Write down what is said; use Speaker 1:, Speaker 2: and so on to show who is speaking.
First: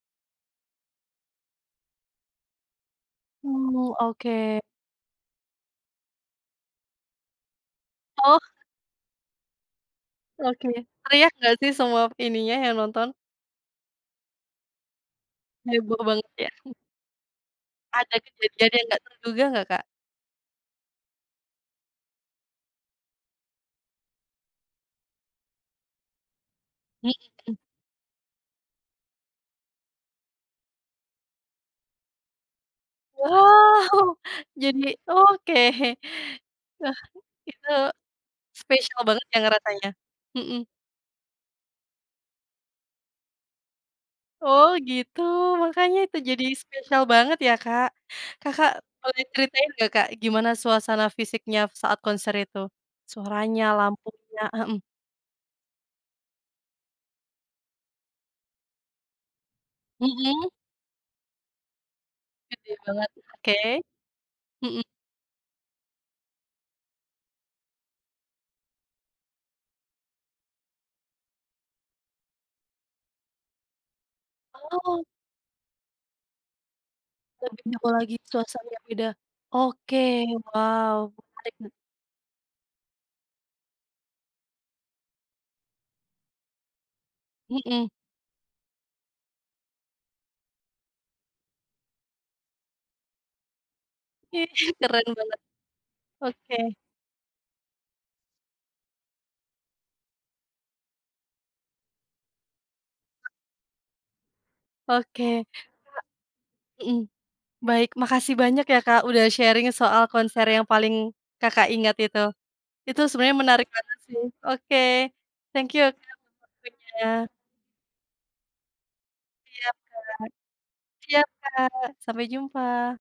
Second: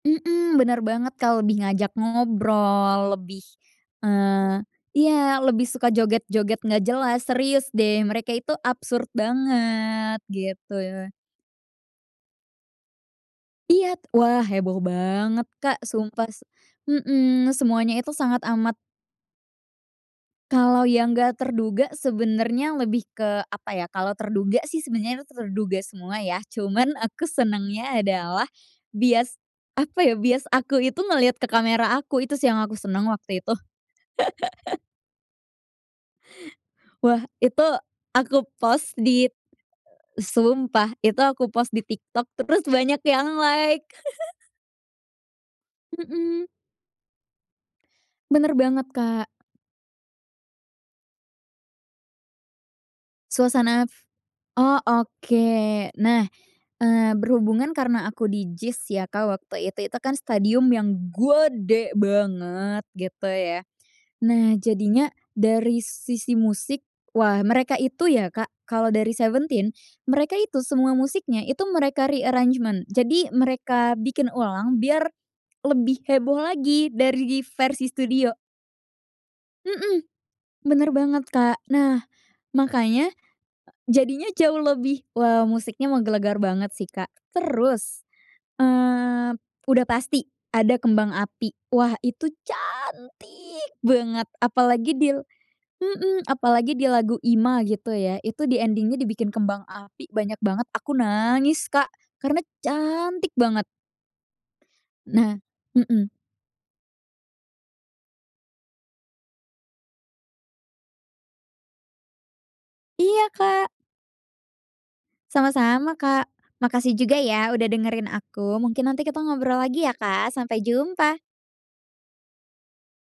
Speaker 1: Mhm benar banget Kak, lebih ngajak ngobrol, lebih,
Speaker 2: Mmm, oke.
Speaker 1: eee iya lebih suka joget-joget enggak jelas, serius deh mereka
Speaker 2: Oh.
Speaker 1: itu absurd banget,
Speaker 2: Oke,
Speaker 1: gitu ya.
Speaker 2: teriak enggak sih, semua ininya yang nonton?
Speaker 1: Iya, wah heboh banget Kak,
Speaker 2: Heboh
Speaker 1: sumpah
Speaker 2: banget ya?
Speaker 1: mhm semuanya itu
Speaker 2: Ada
Speaker 1: sangat
Speaker 2: kejadian
Speaker 1: amat
Speaker 2: yang enggak terduga enggak Kak?
Speaker 1: Kalo yang enggak terduga sebenernya lebih ke apa ya, kalo terduga sih sebenernya terduga semua ya, cuman
Speaker 2: Mmm,
Speaker 1: aku
Speaker 2: mhm.
Speaker 1: senengnya adalah, bias apa ya bias aku itu ngeliat ke kamera aku, itu sih yang aku senang waktu itu.
Speaker 2: Wow jadi oke, eh
Speaker 1: Wah itu
Speaker 2: gitu,
Speaker 1: aku post
Speaker 2: spesial banget
Speaker 1: di
Speaker 2: ya ngerasanya hmm.
Speaker 1: sumpah! Itu aku post di TikTok terus banyak yang like.
Speaker 2: Oh, gitu makanya itu jadi
Speaker 1: Mhm.
Speaker 2: spesial banget ya Kak,
Speaker 1: Benar
Speaker 2: Kakak,
Speaker 1: banget
Speaker 2: boleh
Speaker 1: Kak.
Speaker 2: diceritain enggak Kak, gimana suasana fisiknya saat konser itu? Suaranya,
Speaker 1: Suasana
Speaker 2: lampunya
Speaker 1: oh
Speaker 2: mhm.
Speaker 1: oke. Nah eee, berhubungan karena aku di JIS ya Kak, waktu itu, itu kan
Speaker 2: Mhm.
Speaker 1: stadium yang gede
Speaker 2: Gede
Speaker 1: banget
Speaker 2: banget,
Speaker 1: gitu
Speaker 2: oke
Speaker 1: ya, nah
Speaker 2: mhm.
Speaker 1: jadinya dari sisi musik, wah mereka itu ya Kak, kalau dari 17, mereka itu semua musiknya itu mereka re-arrangement, jadi mereka bikin ulang,
Speaker 2: Oh.
Speaker 1: biar lebih heboh lagi dari
Speaker 2: Lebih
Speaker 1: versi
Speaker 2: heboh lagi
Speaker 1: studio.
Speaker 2: suasana yang beda. Oke
Speaker 1: Mhm benar
Speaker 2: wow,
Speaker 1: banget Kak,
Speaker 2: menarik.
Speaker 1: nah makanya jadinya jauh lebih wow musiknya menggelegar banget sih Kak,
Speaker 2: Mhm.
Speaker 1: terus, eee, udah pasti ada kembang api, wah itu cantik banget
Speaker 2: Ih
Speaker 1: apalagi
Speaker 2: keren
Speaker 1: dil
Speaker 2: banget
Speaker 1: mhm,
Speaker 2: oke.
Speaker 1: apa di lagu IMA gitu ya, itu di ending-nya dibikin kembang api banyak banget aku nangis Kak, karena cantik banget. Nah
Speaker 2: Oke
Speaker 1: mhm.
Speaker 2: mhm. Baik, makasih banyak ya Kak, udah sharing soal konser yang paling Kakak, ingat itu. Itu
Speaker 1: Iya,
Speaker 2: sebenarnya menarik
Speaker 1: Kak.
Speaker 2: banget sih. Oke thank you
Speaker 1: Sama-sama
Speaker 2: Kak,
Speaker 1: Kak.
Speaker 2: atas
Speaker 1: Makasih juga
Speaker 2: waktunya.
Speaker 1: ya udah dengerin aku mungkin nanti kita ngobrol
Speaker 2: Iya
Speaker 1: lagi
Speaker 2: kak.
Speaker 1: ya Kak, sampai jumpa.
Speaker 2: Siap Kak, sampai jumpa!